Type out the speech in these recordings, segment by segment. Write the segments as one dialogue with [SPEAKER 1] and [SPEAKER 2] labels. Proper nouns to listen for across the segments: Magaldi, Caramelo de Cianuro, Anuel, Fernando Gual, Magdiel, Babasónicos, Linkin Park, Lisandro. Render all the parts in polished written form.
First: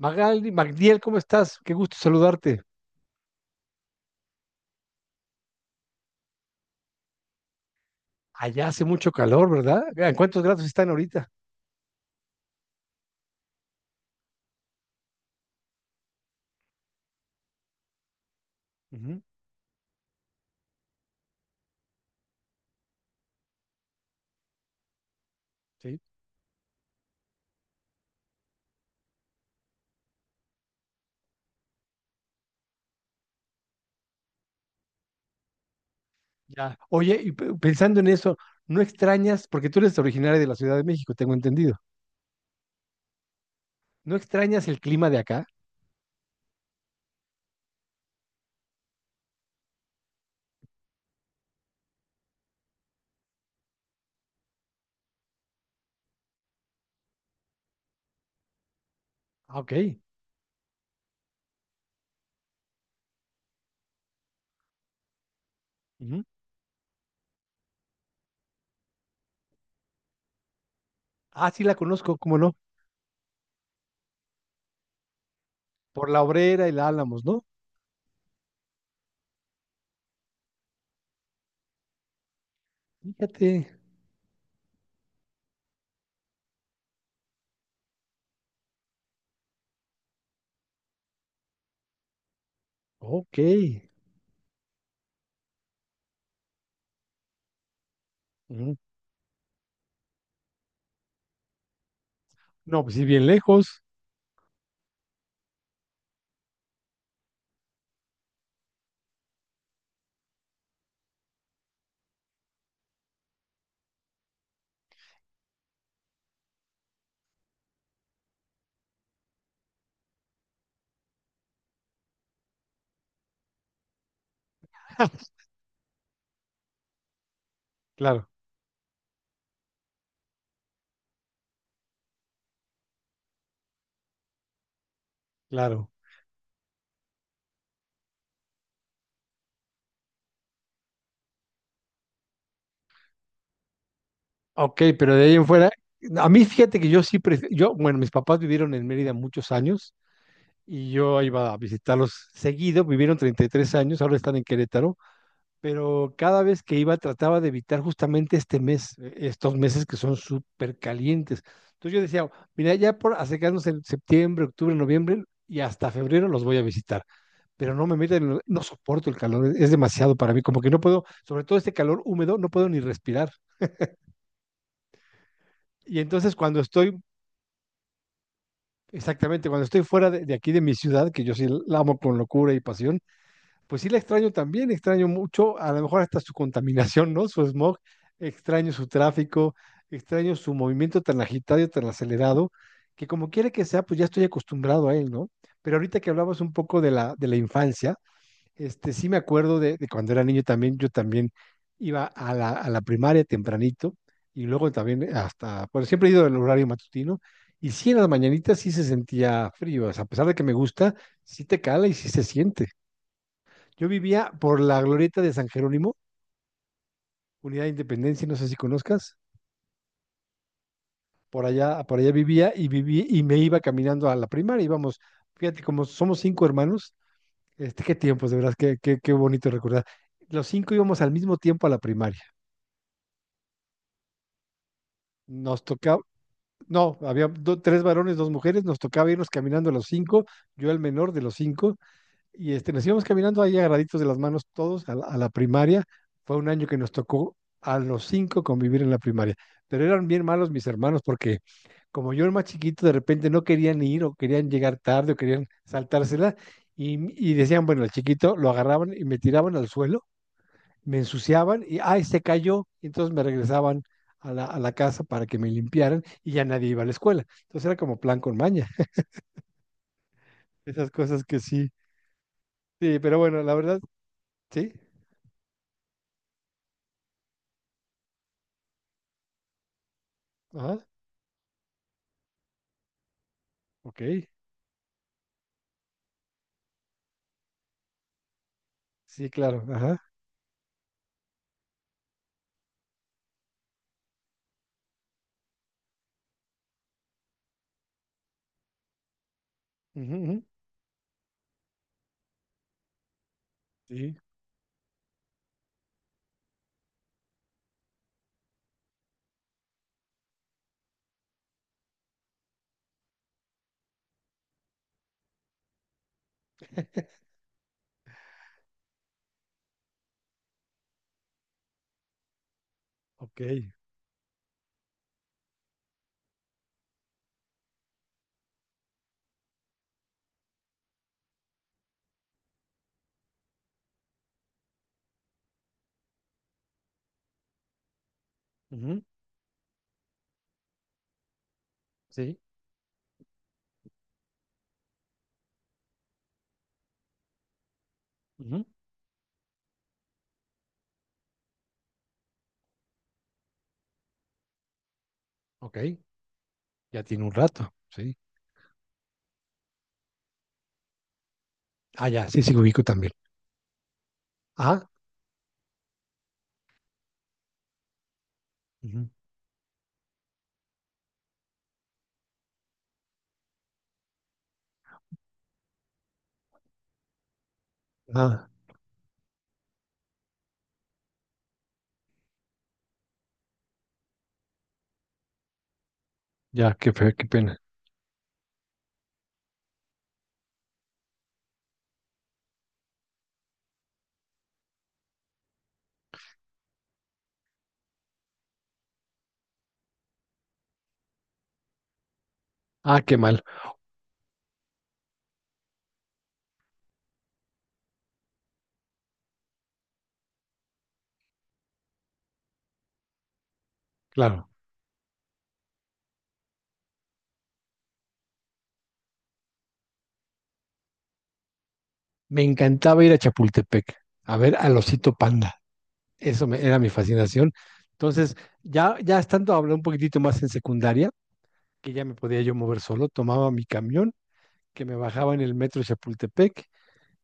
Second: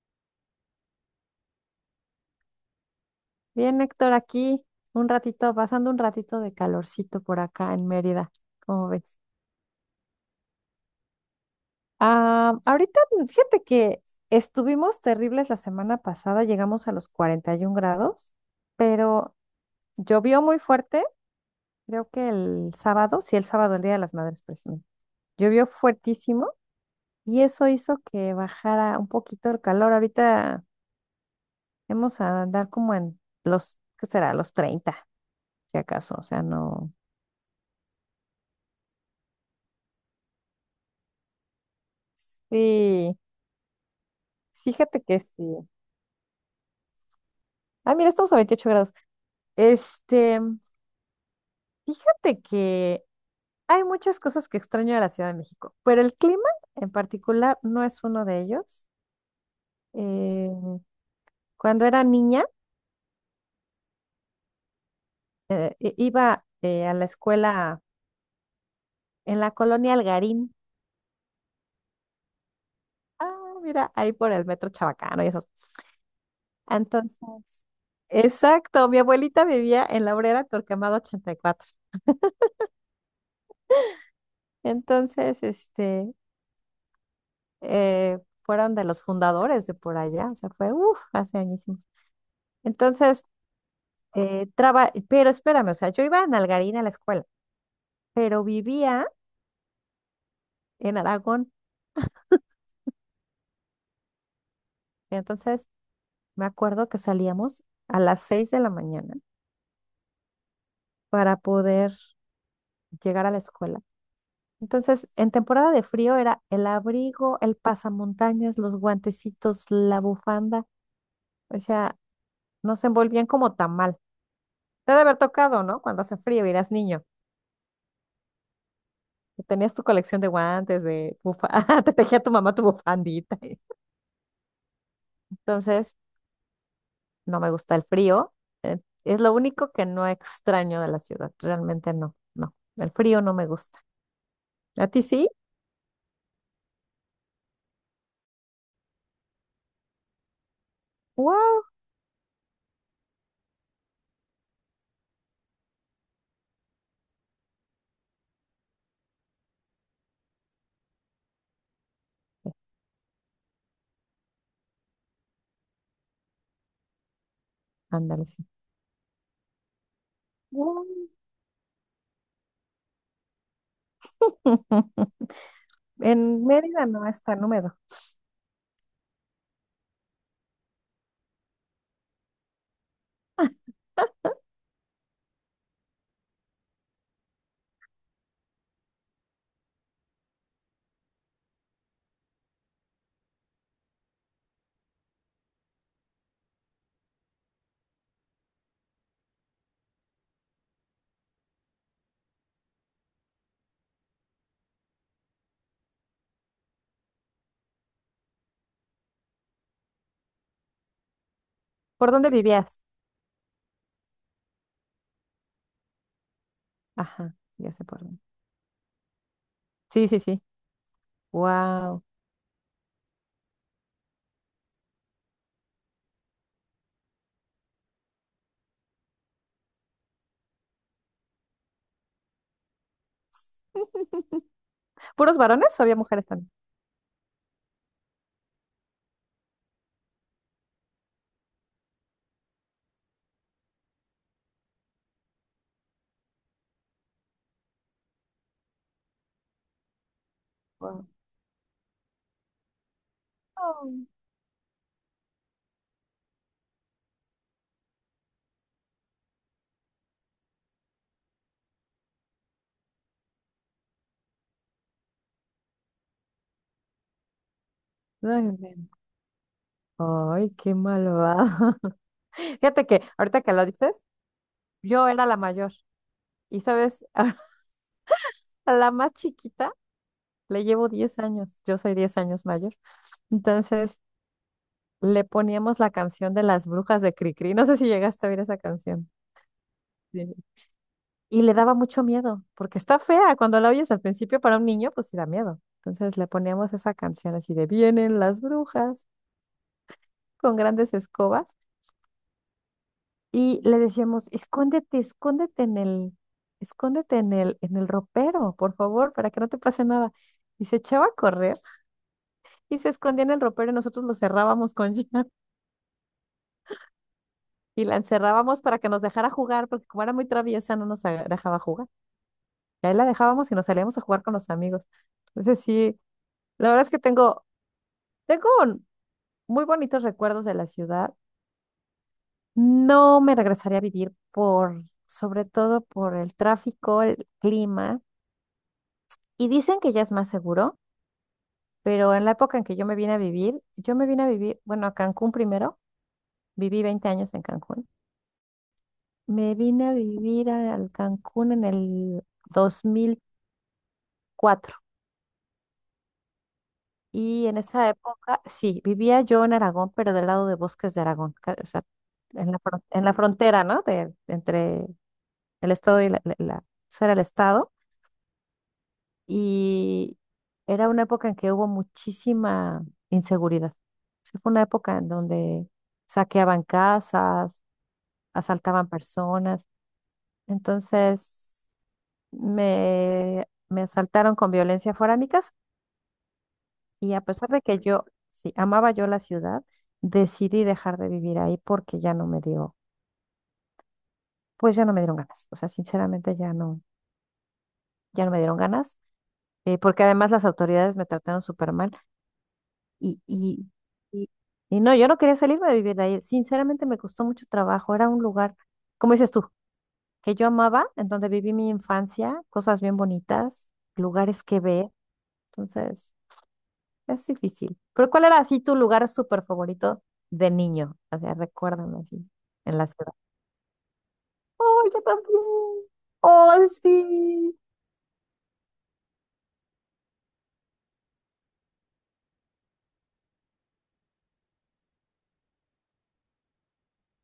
[SPEAKER 1] Magaldi, Magdiel, ¿cómo estás? Qué gusto saludarte.
[SPEAKER 2] Bien, Héctor, aquí un ratito, pasando un ratito de calorcito por acá en Mérida,
[SPEAKER 1] Allá hace
[SPEAKER 2] ¿cómo
[SPEAKER 1] mucho
[SPEAKER 2] ves?
[SPEAKER 1] calor, ¿verdad? ¿En cuántos grados están ahorita?
[SPEAKER 2] Ah, ahorita, fíjate que estuvimos terribles la semana pasada, llegamos a los 41 grados,
[SPEAKER 1] Ujú,
[SPEAKER 2] pero llovió muy fuerte, creo que el sábado, sí, el sábado, el Día de las Madres precisamente, llovió
[SPEAKER 1] sí,
[SPEAKER 2] fuertísimo y eso hizo que bajara un poquito el calor. Ahorita vamos a andar como en los, ¿qué será? Los 30, si acaso, o sea,
[SPEAKER 1] ya.
[SPEAKER 2] no.
[SPEAKER 1] Oye, y pensando en eso, ¿no extrañas, porque tú eres originaria de la Ciudad de México, tengo entendido,
[SPEAKER 2] Sí.
[SPEAKER 1] ¿no extrañas el
[SPEAKER 2] Fíjate
[SPEAKER 1] clima de
[SPEAKER 2] que
[SPEAKER 1] acá?
[SPEAKER 2] sí. Ah, mira, estamos a 28 grados. Este, fíjate que hay muchas cosas que extraño de la Ciudad de México, pero el clima en particular no es uno de ellos.
[SPEAKER 1] Ah, ok.
[SPEAKER 2] Eh, cuando era niña,
[SPEAKER 1] Ujú.
[SPEAKER 2] iba a la escuela en la colonia Algarín.
[SPEAKER 1] Ah, sí la conozco, ¿cómo no?
[SPEAKER 2] Ah, mira, ahí por el metro Chabacano y esos.
[SPEAKER 1] Por la Obrera y la Álamos, ¿no?
[SPEAKER 2] Entonces, exacto, mi abuelita vivía en la Obrera Torquemada 84.
[SPEAKER 1] Fíjate.
[SPEAKER 2] Entonces, fueron de los fundadores de por allá, o sea, fue, uff, hace añísimos. Entonces,
[SPEAKER 1] Ok.
[SPEAKER 2] pero espérame, o sea, yo iba a Nalgarín a la escuela, pero
[SPEAKER 1] Ujú.
[SPEAKER 2] vivía en Aragón,
[SPEAKER 1] No, pues sí, bien lejos.
[SPEAKER 2] entonces me acuerdo que salíamos a las 6 de la mañana para poder llegar a la escuela. Entonces, en temporada de frío era el abrigo, el pasamontañas, los guantecitos, la bufanda, o sea, nos envolvían como tamal. Te ha de haber tocado, ¿no? Cuando hace frío y eras niño.
[SPEAKER 1] Claro,
[SPEAKER 2] Tenías tu colección de guantes, de bufanda, te tejía tu mamá tu bufandita.
[SPEAKER 1] claro.
[SPEAKER 2] Entonces, no me gusta el frío. Es lo único que no extraño de la ciudad. Realmente no, no. El frío no me gusta.
[SPEAKER 1] Ok,
[SPEAKER 2] ¿A ti
[SPEAKER 1] pero de
[SPEAKER 2] sí?
[SPEAKER 1] ahí en fuera, a mí fíjate que yo sí, yo, bueno, mis papás vivieron en Mérida muchos años y yo iba a
[SPEAKER 2] ¡Wow!
[SPEAKER 1] visitarlos seguido, vivieron 33 años, ahora están en Querétaro, pero cada vez que iba trataba de evitar justamente este mes, estos meses que son súper calientes. Entonces yo decía, mira, ya por acercarnos en septiembre, octubre, noviembre y hasta febrero los voy a visitar, pero no me meten,
[SPEAKER 2] Ándale, sí.
[SPEAKER 1] no soporto el calor, es demasiado para mí, como que no
[SPEAKER 2] ¡Guau!
[SPEAKER 1] puedo, sobre todo este calor húmedo, no puedo ni respirar. Y entonces
[SPEAKER 2] En
[SPEAKER 1] cuando
[SPEAKER 2] Mérida
[SPEAKER 1] estoy
[SPEAKER 2] no es tan húmedo.
[SPEAKER 1] exactamente, cuando estoy fuera de aquí de mi ciudad, que yo sí la amo con locura y pasión. Pues sí, la extraño también, extraño mucho, a lo mejor hasta su contaminación, ¿no? Su smog, extraño su tráfico, extraño su movimiento tan agitado y tan acelerado, que como quiera que sea, pues ya estoy acostumbrado a él, ¿no? Pero ahorita que hablabas un poco de la infancia, este, sí me acuerdo de cuando era niño también, yo también iba a la primaria tempranito y luego también hasta, bueno, siempre he ido al horario matutino y sí en las mañanitas sí se sentía frío, o sea, a pesar de que me gusta, sí te cala y sí
[SPEAKER 2] ¿Por
[SPEAKER 1] se
[SPEAKER 2] dónde
[SPEAKER 1] siente.
[SPEAKER 2] vivías?
[SPEAKER 1] Yo vivía por la glorieta de San Jerónimo,
[SPEAKER 2] Ajá,
[SPEAKER 1] Unidad de
[SPEAKER 2] ya sé por dónde.
[SPEAKER 1] Independencia, no sé si conozcas.
[SPEAKER 2] Sí, sí, sí.
[SPEAKER 1] Por
[SPEAKER 2] ¡Wow!
[SPEAKER 1] allá vivía y viví y me iba caminando a la primaria. Íbamos, fíjate, como somos cinco hermanos, este, qué tiempos, de verdad, qué, qué, qué bonito recordar. Los cinco íbamos al mismo tiempo a la primaria.
[SPEAKER 2] ¿Puros
[SPEAKER 1] Nos
[SPEAKER 2] varones o había
[SPEAKER 1] tocaba,
[SPEAKER 2] mujeres también?
[SPEAKER 1] no, había tres varones, dos mujeres, nos tocaba irnos caminando los cinco, yo el menor de los cinco, y este, nos íbamos caminando ahí agarraditos de las manos todos a la primaria. Fue un año que nos tocó a los cinco convivir en la primaria, pero eran bien malos mis hermanos
[SPEAKER 2] Guau.
[SPEAKER 1] porque como yo era más chiquito, de repente no querían ir
[SPEAKER 2] Oh,
[SPEAKER 1] o querían llegar tarde o querían saltársela y, y decían, bueno, el chiquito lo agarraban y me tiraban al suelo, me ensuciaban y, ay, se cayó, y entonces me regresaban a la casa para que me limpiaran y ya nadie iba a la escuela. Entonces era como plan con
[SPEAKER 2] ay,
[SPEAKER 1] maña,
[SPEAKER 2] men. Ay, qué
[SPEAKER 1] esas cosas que sí,
[SPEAKER 2] malvado. Fíjate
[SPEAKER 1] sí,
[SPEAKER 2] que
[SPEAKER 1] pero
[SPEAKER 2] ahorita
[SPEAKER 1] bueno,
[SPEAKER 2] que
[SPEAKER 1] la
[SPEAKER 2] lo
[SPEAKER 1] verdad,
[SPEAKER 2] dices,
[SPEAKER 1] sí.
[SPEAKER 2] yo era la mayor. Y sabes, a la más chiquita le
[SPEAKER 1] Ajá.
[SPEAKER 2] llevo 10 años. Yo soy 10 años mayor. Entonces
[SPEAKER 1] Ok,
[SPEAKER 2] le poníamos la canción de las brujas de Cricri. No sé si llegaste a oír esa canción.
[SPEAKER 1] sí, claro, ajá.
[SPEAKER 2] Sí. Y le daba mucho miedo, porque está fea. Cuando la oyes al principio para un niño, pues sí da miedo. Entonces le poníamos esa canción así de vienen las brujas
[SPEAKER 1] Ujú, ujú,
[SPEAKER 2] con grandes escobas y le
[SPEAKER 1] sí,
[SPEAKER 2] decíamos, escóndete, escóndete en el ropero, por favor, para que no te pase nada. Y se echaba a correr y se escondía en el ropero y nosotros lo cerrábamos con llave y la encerrábamos para que nos dejara jugar, porque como era muy traviesa, no nos dejaba jugar. Y ahí la dejábamos y nos
[SPEAKER 1] ok.
[SPEAKER 2] salíamos a jugar con los amigos. Entonces sí, la verdad es que tengo muy bonitos recuerdos de la ciudad. No me regresaría a vivir por, sobre todo por el tráfico, el clima.
[SPEAKER 1] Ujú,
[SPEAKER 2] Y dicen que ya es más seguro, pero en la
[SPEAKER 1] sí,
[SPEAKER 2] época en que yo me vine a vivir, bueno, a Cancún primero, viví 20 años en Cancún.
[SPEAKER 1] ujú,
[SPEAKER 2] Me vine a vivir al Cancún en el 2004
[SPEAKER 1] ok. Ya tiene un
[SPEAKER 2] y en
[SPEAKER 1] rato,
[SPEAKER 2] esa
[SPEAKER 1] sí.
[SPEAKER 2] época, sí, vivía yo en Aragón, pero del lado de Bosques de Aragón, o sea,
[SPEAKER 1] Ah, ya, sí, sí,
[SPEAKER 2] en la,
[SPEAKER 1] lo ubico
[SPEAKER 2] fron- en
[SPEAKER 1] también.
[SPEAKER 2] la frontera, ¿no? De, entre
[SPEAKER 1] Ah,
[SPEAKER 2] el estado y eso era el estado
[SPEAKER 1] ujú,
[SPEAKER 2] y era una época en que hubo muchísima inseguridad. Sí, fue una época en donde saqueaban casas,
[SPEAKER 1] ah,
[SPEAKER 2] asaltaban personas, entonces me asaltaron con violencia fuera de mi casa
[SPEAKER 1] ya,
[SPEAKER 2] y a
[SPEAKER 1] qué
[SPEAKER 2] pesar
[SPEAKER 1] pena.
[SPEAKER 2] de que yo, sí, amaba yo la ciudad, decidí dejar de vivir ahí porque ya no me dio, pues ya no me dieron ganas. O sea, sinceramente ya no me dieron ganas, porque además las autoridades me trataron súper mal
[SPEAKER 1] Ah, qué
[SPEAKER 2] y,
[SPEAKER 1] mal,
[SPEAKER 2] y, y, y no, yo no quería salirme de vivir de ahí. Sinceramente me costó mucho trabajo. Era un lugar, como dices tú, que yo amaba, en donde viví mi infancia, cosas bien bonitas, lugares
[SPEAKER 1] claro.
[SPEAKER 2] que ver. Entonces. Es difícil. ¿Pero cuál era así tu lugar súper favorito de niño? O sea, recuérdame así,
[SPEAKER 1] Me
[SPEAKER 2] en la
[SPEAKER 1] encantaba ir
[SPEAKER 2] ciudad.
[SPEAKER 1] a Chapultepec, a ver al
[SPEAKER 2] ¡Oh, yo
[SPEAKER 1] osito
[SPEAKER 2] también!
[SPEAKER 1] panda.
[SPEAKER 2] ¡Oh,
[SPEAKER 1] Era mi fascinación.
[SPEAKER 2] sí!
[SPEAKER 1] Entonces, ya, ya estando hablando un poquitito más en secundaria, que ya me podía yo mover solo, tomaba mi camión, que me bajaba en el metro de Chapultepec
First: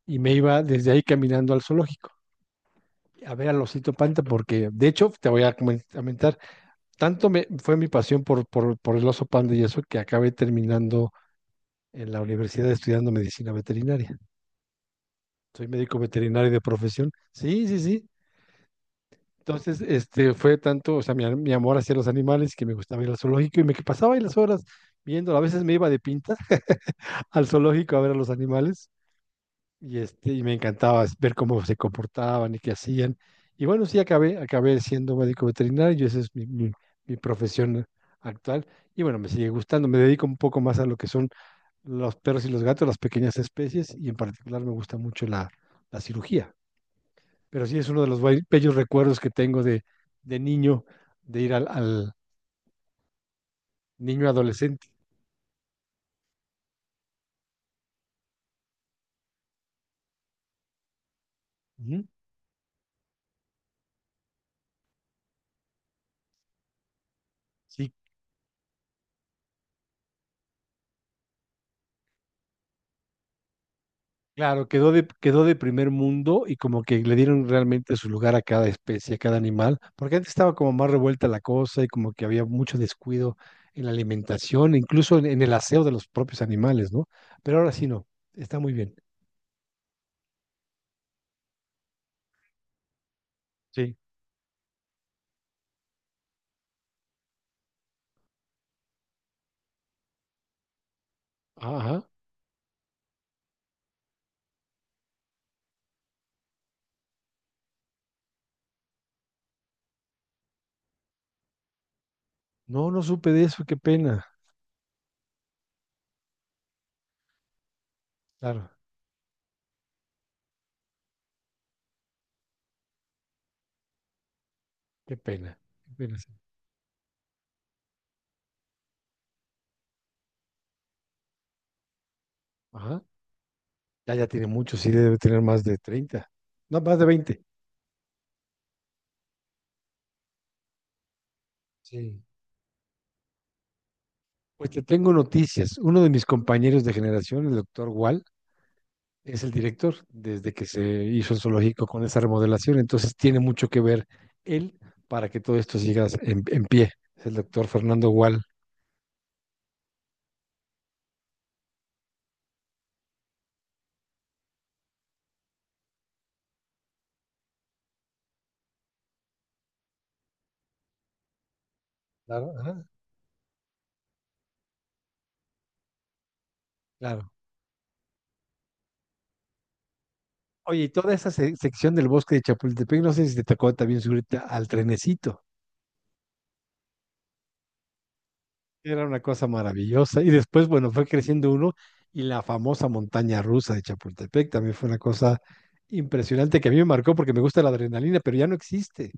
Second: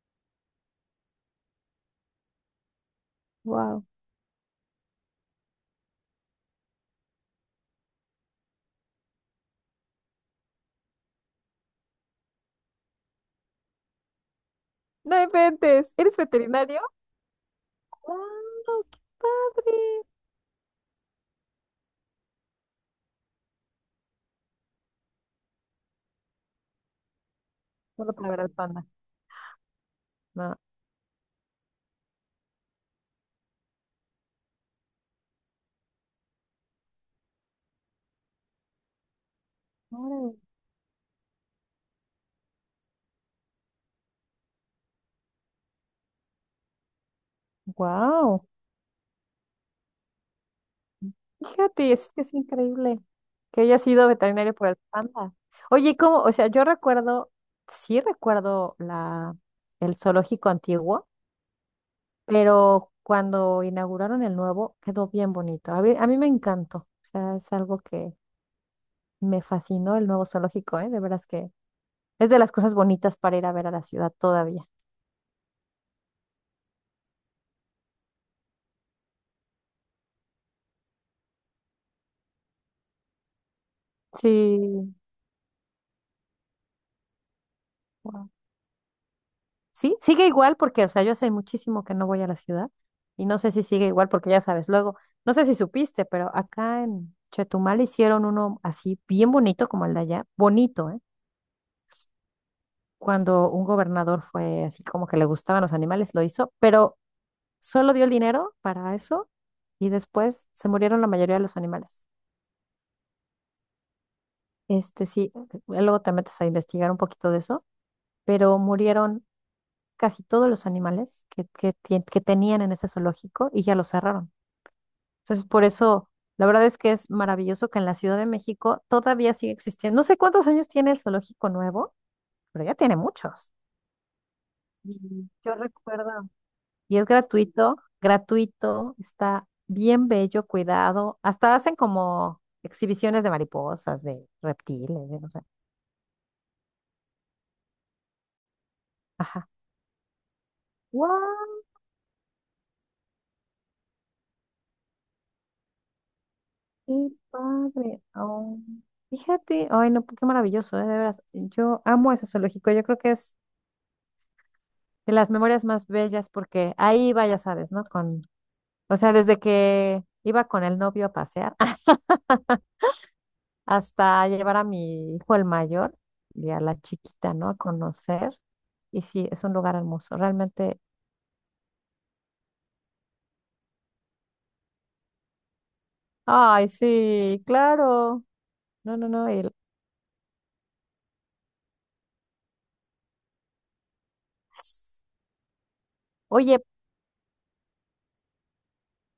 [SPEAKER 1] y me iba desde ahí caminando al zoológico, a ver al
[SPEAKER 2] ¡Wow!
[SPEAKER 1] Osito Panda, porque de hecho te voy a comentar, fue mi pasión por por el oso panda y eso que acabé terminando en la universidad estudiando medicina veterinaria.
[SPEAKER 2] No
[SPEAKER 1] Soy
[SPEAKER 2] inventes.
[SPEAKER 1] médico
[SPEAKER 2] ¿Eres
[SPEAKER 1] veterinario de
[SPEAKER 2] veterinario?
[SPEAKER 1] profesión. Sí, sí, sí.
[SPEAKER 2] ¡Wow! ¡Qué padre!
[SPEAKER 1] Entonces, este fue tanto, o sea, mi amor hacia los animales que me gustaba ir al zoológico y me que pasaba ahí las horas viendo, a veces me iba de pinta al zoológico a ver a
[SPEAKER 2] Solo
[SPEAKER 1] los
[SPEAKER 2] para ver al panda.
[SPEAKER 1] animales y, este, y me
[SPEAKER 2] No.
[SPEAKER 1] encantaba ver cómo se comportaban y qué hacían. Y bueno, sí, acabé, acabé siendo médico veterinario, esa es mi profesión actual. Y bueno, me sigue gustando, me dedico un poco más a lo que son los perros y los gatos, las pequeñas especies, y en particular me gusta mucho la cirugía. Pero sí es uno de los
[SPEAKER 2] ¡Wow!
[SPEAKER 1] bellos recuerdos que tengo de niño, de ir
[SPEAKER 2] Fíjate, es
[SPEAKER 1] al
[SPEAKER 2] que es increíble que haya sido
[SPEAKER 1] niño
[SPEAKER 2] veterinario por el
[SPEAKER 1] adolescente.
[SPEAKER 2] panda. Oye, ¿cómo? O sea, yo recuerdo, sí recuerdo el zoológico antiguo.
[SPEAKER 1] Ujú.
[SPEAKER 2] Pero cuando inauguraron el nuevo quedó bien bonito. A mí me encantó, o sea, es algo
[SPEAKER 1] Sí,
[SPEAKER 2] que me fascinó el nuevo zoológico, ¿eh? De veras que es de las cosas bonitas para ir a ver a la ciudad todavía.
[SPEAKER 1] claro, quedó de primer mundo y como que le dieron realmente su lugar a cada especie, a cada animal, porque antes estaba como más revuelta la cosa y como que había mucho descuido en la alimentación,
[SPEAKER 2] Sí,
[SPEAKER 1] incluso en el aseo de los propios animales, ¿no? Pero ahora sí no,
[SPEAKER 2] wow.
[SPEAKER 1] está muy bien.
[SPEAKER 2] Sí, sigue igual porque, o sea, yo hace muchísimo que no voy a la ciudad y no sé si sigue
[SPEAKER 1] Sí.
[SPEAKER 2] igual porque ya sabes, luego, no sé si supiste, pero acá en Chetumal hicieron uno así bien bonito como el de allá, bonito, ¿eh?
[SPEAKER 1] Ajá.
[SPEAKER 2] Cuando un gobernador fue así como que le gustaban los animales, lo hizo, pero solo dio el dinero para eso y después se murieron la mayoría de los animales.
[SPEAKER 1] No, no supe de eso, qué pena.
[SPEAKER 2] Este sí, luego te metes a investigar un poquito de eso, pero
[SPEAKER 1] Claro,
[SPEAKER 2] murieron casi todos los animales que tenían en ese zoológico y ya lo cerraron.
[SPEAKER 1] qué
[SPEAKER 2] Entonces,
[SPEAKER 1] pena.
[SPEAKER 2] por
[SPEAKER 1] Qué
[SPEAKER 2] eso,
[SPEAKER 1] pena, sí.
[SPEAKER 2] la verdad es que es maravilloso que en la Ciudad de México todavía sigue existiendo. No sé cuántos años tiene el zoológico nuevo, pero ya tiene
[SPEAKER 1] Ajá.
[SPEAKER 2] muchos.
[SPEAKER 1] Ya, ya tiene mucho, sí, debe
[SPEAKER 2] Y
[SPEAKER 1] tener
[SPEAKER 2] yo
[SPEAKER 1] más de 30.
[SPEAKER 2] recuerdo.
[SPEAKER 1] No, más
[SPEAKER 2] Y
[SPEAKER 1] de
[SPEAKER 2] es
[SPEAKER 1] 20.
[SPEAKER 2] gratuito, gratuito, está bien bello, cuidado. Hasta hacen
[SPEAKER 1] Sí.
[SPEAKER 2] como exhibiciones de mariposas, de
[SPEAKER 1] Pues te
[SPEAKER 2] reptiles,
[SPEAKER 1] tengo
[SPEAKER 2] de no sé.
[SPEAKER 1] noticias. Uno de mis compañeros de generación, el doctor Wall, es
[SPEAKER 2] Ajá.
[SPEAKER 1] el director desde que se hizo el
[SPEAKER 2] ¡Wow!
[SPEAKER 1] zoológico con esa remodelación, entonces tiene mucho que ver él para que todo esto siga en pie.
[SPEAKER 2] ¡Qué
[SPEAKER 1] Es el doctor
[SPEAKER 2] padre!
[SPEAKER 1] Fernando Gual.
[SPEAKER 2] Oh, fíjate, ay, no, qué maravilloso, de veras. Yo amo ese zoológico, yo creo que es de las memorias más bellas porque ahí iba, ya sabes, ¿no? Con, o sea, desde que iba con el novio a pasear.
[SPEAKER 1] Claro, ajá,
[SPEAKER 2] Hasta llevar a mi hijo el mayor y a la
[SPEAKER 1] claro.
[SPEAKER 2] chiquita, ¿no? A conocer. Y sí, es un lugar hermoso, realmente.
[SPEAKER 1] Oye, y toda esa sección del bosque de Chapultepec, no sé si te tocó también subirte al trenecito.
[SPEAKER 2] Ay, sí, claro. No,
[SPEAKER 1] Era
[SPEAKER 2] no,
[SPEAKER 1] una
[SPEAKER 2] no.
[SPEAKER 1] cosa maravillosa. Y después, bueno, fue creciendo uno y la famosa montaña rusa de Chapultepec también fue una cosa
[SPEAKER 2] Oye,
[SPEAKER 1] impresionante que a mí me marcó porque me gusta la adrenalina, pero ya no existe.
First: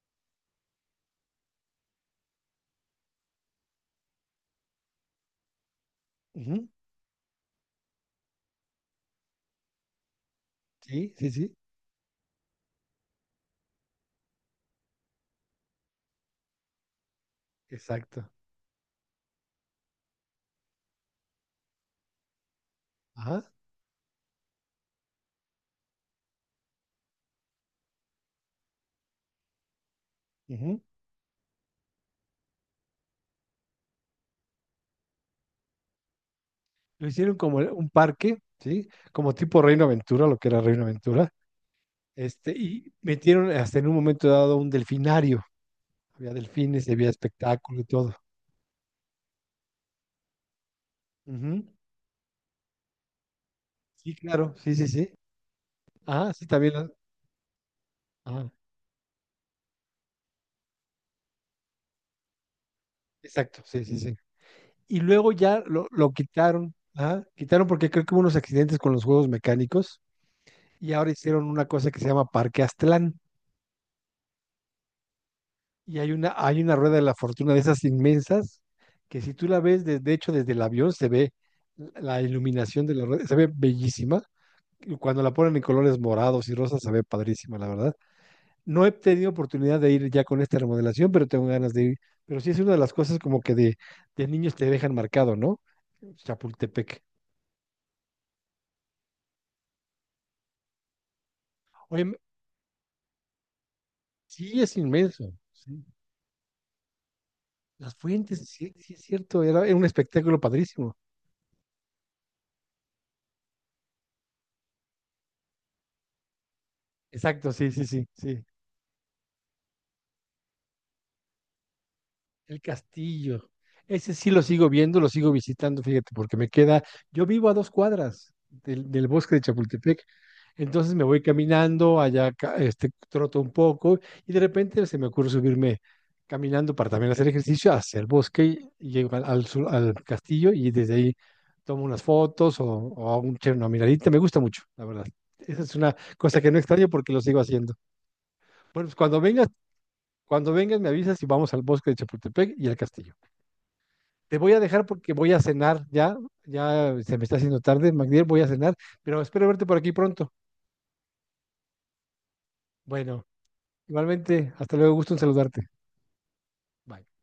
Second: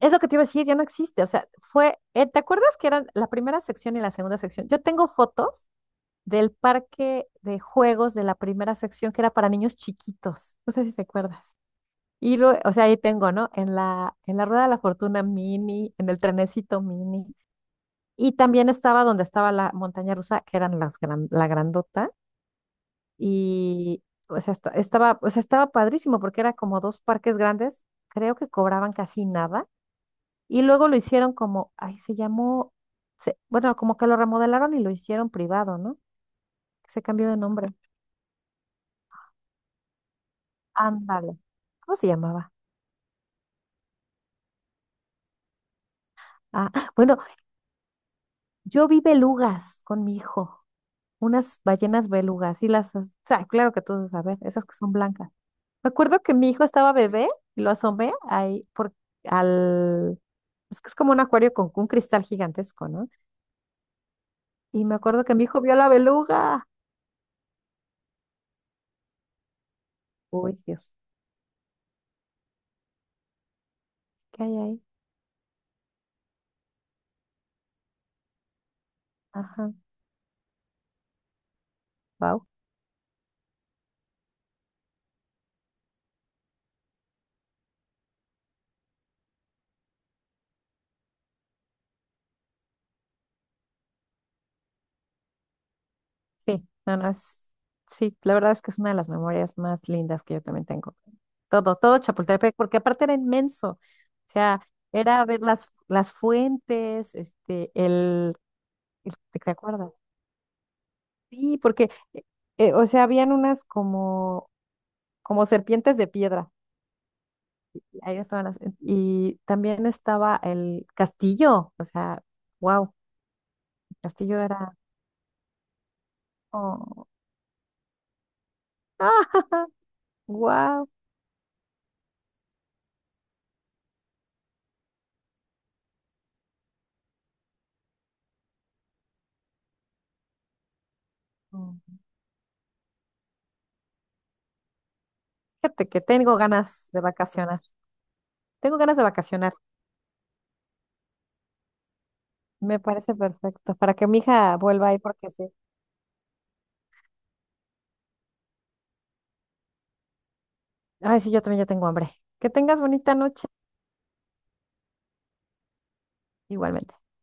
[SPEAKER 2] eso que te iba a decir ya no existe. O sea, fue, ¿te acuerdas que eran la primera sección y la segunda sección? Yo tengo fotos del
[SPEAKER 1] Ujú,
[SPEAKER 2] parque de juegos de la primera sección que era para niños chiquitos. No sé si te
[SPEAKER 1] sí, sí,
[SPEAKER 2] acuerdas.
[SPEAKER 1] sí,
[SPEAKER 2] Y luego, o sea, ahí tengo, ¿no? En la rueda de la fortuna mini, en el trenecito mini.
[SPEAKER 1] exacto.
[SPEAKER 2] Y también estaba donde estaba la montaña rusa, que eran la grandota,
[SPEAKER 1] Ajá.
[SPEAKER 2] y o sea, o sea, estaba padrísimo porque era como dos parques grandes, creo que cobraban casi nada, y
[SPEAKER 1] Ujú.
[SPEAKER 2] luego lo hicieron como, ay, se llamó, bueno, como que lo remodelaron y lo hicieron privado, ¿no? Se
[SPEAKER 1] Lo
[SPEAKER 2] cambió
[SPEAKER 1] hicieron
[SPEAKER 2] de
[SPEAKER 1] como
[SPEAKER 2] nombre.
[SPEAKER 1] un parque, ¿sí? Como tipo Reino Aventura, lo que era Reino Aventura.
[SPEAKER 2] Ándale. ¿Cómo se
[SPEAKER 1] Este,
[SPEAKER 2] llamaba?
[SPEAKER 1] y metieron hasta en un momento dado un delfinario. Había
[SPEAKER 2] Ah,
[SPEAKER 1] delfines, y había
[SPEAKER 2] bueno,
[SPEAKER 1] espectáculo y todo.
[SPEAKER 2] yo vi belugas con mi hijo, unas
[SPEAKER 1] Ujú.
[SPEAKER 2] ballenas belugas, y o sea, claro que tú debes
[SPEAKER 1] Sí,
[SPEAKER 2] saber,
[SPEAKER 1] claro,
[SPEAKER 2] esas
[SPEAKER 1] sí,
[SPEAKER 2] que
[SPEAKER 1] sí,
[SPEAKER 2] son
[SPEAKER 1] sí.
[SPEAKER 2] blancas. Me acuerdo
[SPEAKER 1] Ah,
[SPEAKER 2] que
[SPEAKER 1] sí,
[SPEAKER 2] mi hijo
[SPEAKER 1] también.
[SPEAKER 2] estaba bebé y lo asomé
[SPEAKER 1] Ah,
[SPEAKER 2] ahí por, al. Es que es como un acuario con un cristal gigantesco, ¿no?
[SPEAKER 1] exacto, sí, sí, sí.
[SPEAKER 2] Y me
[SPEAKER 1] Y
[SPEAKER 2] acuerdo
[SPEAKER 1] luego
[SPEAKER 2] que mi hijo
[SPEAKER 1] ya
[SPEAKER 2] vio la
[SPEAKER 1] lo
[SPEAKER 2] beluga.
[SPEAKER 1] quitaron, ah, quitaron porque creo que hubo unos accidentes con los juegos mecánicos
[SPEAKER 2] Uy, Dios,
[SPEAKER 1] y ahora hicieron una cosa que se llama Parque Aztlán.
[SPEAKER 2] ¿qué hay ahí?
[SPEAKER 1] Y hay una rueda de la fortuna de esas inmensas que si tú la
[SPEAKER 2] Ajá,
[SPEAKER 1] ves, de hecho desde el avión se ve la
[SPEAKER 2] wow.
[SPEAKER 1] iluminación de la rueda, se ve bellísima. Y cuando la ponen en colores morados y rosas se ve padrísima, la verdad. No he tenido oportunidad de ir ya con esta remodelación, pero tengo ganas de ir. Pero sí es una de las cosas como que de niños te dejan marcado, ¿no?
[SPEAKER 2] Sí, no,
[SPEAKER 1] Chapultepec.
[SPEAKER 2] no, es. Sí, la verdad es que es una de las memorias más lindas que yo también tengo. Todo, todo
[SPEAKER 1] Oye,
[SPEAKER 2] Chapultepec, porque aparte era inmenso. O sea,
[SPEAKER 1] sí es
[SPEAKER 2] era
[SPEAKER 1] inmenso.
[SPEAKER 2] ver las,
[SPEAKER 1] Sí.
[SPEAKER 2] las fuentes.
[SPEAKER 1] Las fuentes, sí, sí es
[SPEAKER 2] El-
[SPEAKER 1] cierto,
[SPEAKER 2] ¿Te
[SPEAKER 1] era un
[SPEAKER 2] acuerdas?
[SPEAKER 1] espectáculo padrísimo.
[SPEAKER 2] Sí, porque, o sea, habían unas como serpientes de piedra.
[SPEAKER 1] Exacto, sí,
[SPEAKER 2] Y
[SPEAKER 1] sí, sí,
[SPEAKER 2] ahí
[SPEAKER 1] sí.
[SPEAKER 2] estaban y también estaba el castillo, o sea,
[SPEAKER 1] El
[SPEAKER 2] wow,
[SPEAKER 1] castillo.
[SPEAKER 2] el
[SPEAKER 1] Ese sí
[SPEAKER 2] castillo
[SPEAKER 1] lo sigo
[SPEAKER 2] era,
[SPEAKER 1] viendo, lo sigo visitando, fíjate, porque me queda,
[SPEAKER 2] oh,
[SPEAKER 1] yo vivo a 2 cuadras del bosque de Chapultepec,
[SPEAKER 2] wow.
[SPEAKER 1] entonces me voy caminando, allá este, troto un poco y de repente se me ocurre subirme caminando para también hacer ejercicio hacia el bosque y llego al castillo y desde ahí tomo unas fotos o hago un, una miradita, me gusta mucho, la verdad. Esa es
[SPEAKER 2] Fíjate
[SPEAKER 1] una
[SPEAKER 2] que tengo
[SPEAKER 1] cosa que no extraño
[SPEAKER 2] ganas de
[SPEAKER 1] porque lo sigo
[SPEAKER 2] vacacionar.
[SPEAKER 1] haciendo.
[SPEAKER 2] Tengo
[SPEAKER 1] Bueno, pues
[SPEAKER 2] ganas de vacacionar.
[SPEAKER 1] cuando vengas me avisas y vamos al bosque de Chapultepec y al
[SPEAKER 2] Me
[SPEAKER 1] castillo.
[SPEAKER 2] parece perfecto para que mi
[SPEAKER 1] Te voy
[SPEAKER 2] hija
[SPEAKER 1] a dejar
[SPEAKER 2] vuelva ahí
[SPEAKER 1] porque
[SPEAKER 2] porque
[SPEAKER 1] voy a
[SPEAKER 2] sí.
[SPEAKER 1] cenar ya. Ya se me está haciendo tarde, Magdiel, voy a cenar, pero espero verte por aquí pronto.
[SPEAKER 2] Ay, sí, yo también ya tengo hambre. Que tengas bonita
[SPEAKER 1] Bueno,
[SPEAKER 2] noche.
[SPEAKER 1] igualmente, hasta luego, gusto en saludarte.
[SPEAKER 2] Igualmente.
[SPEAKER 1] Bye.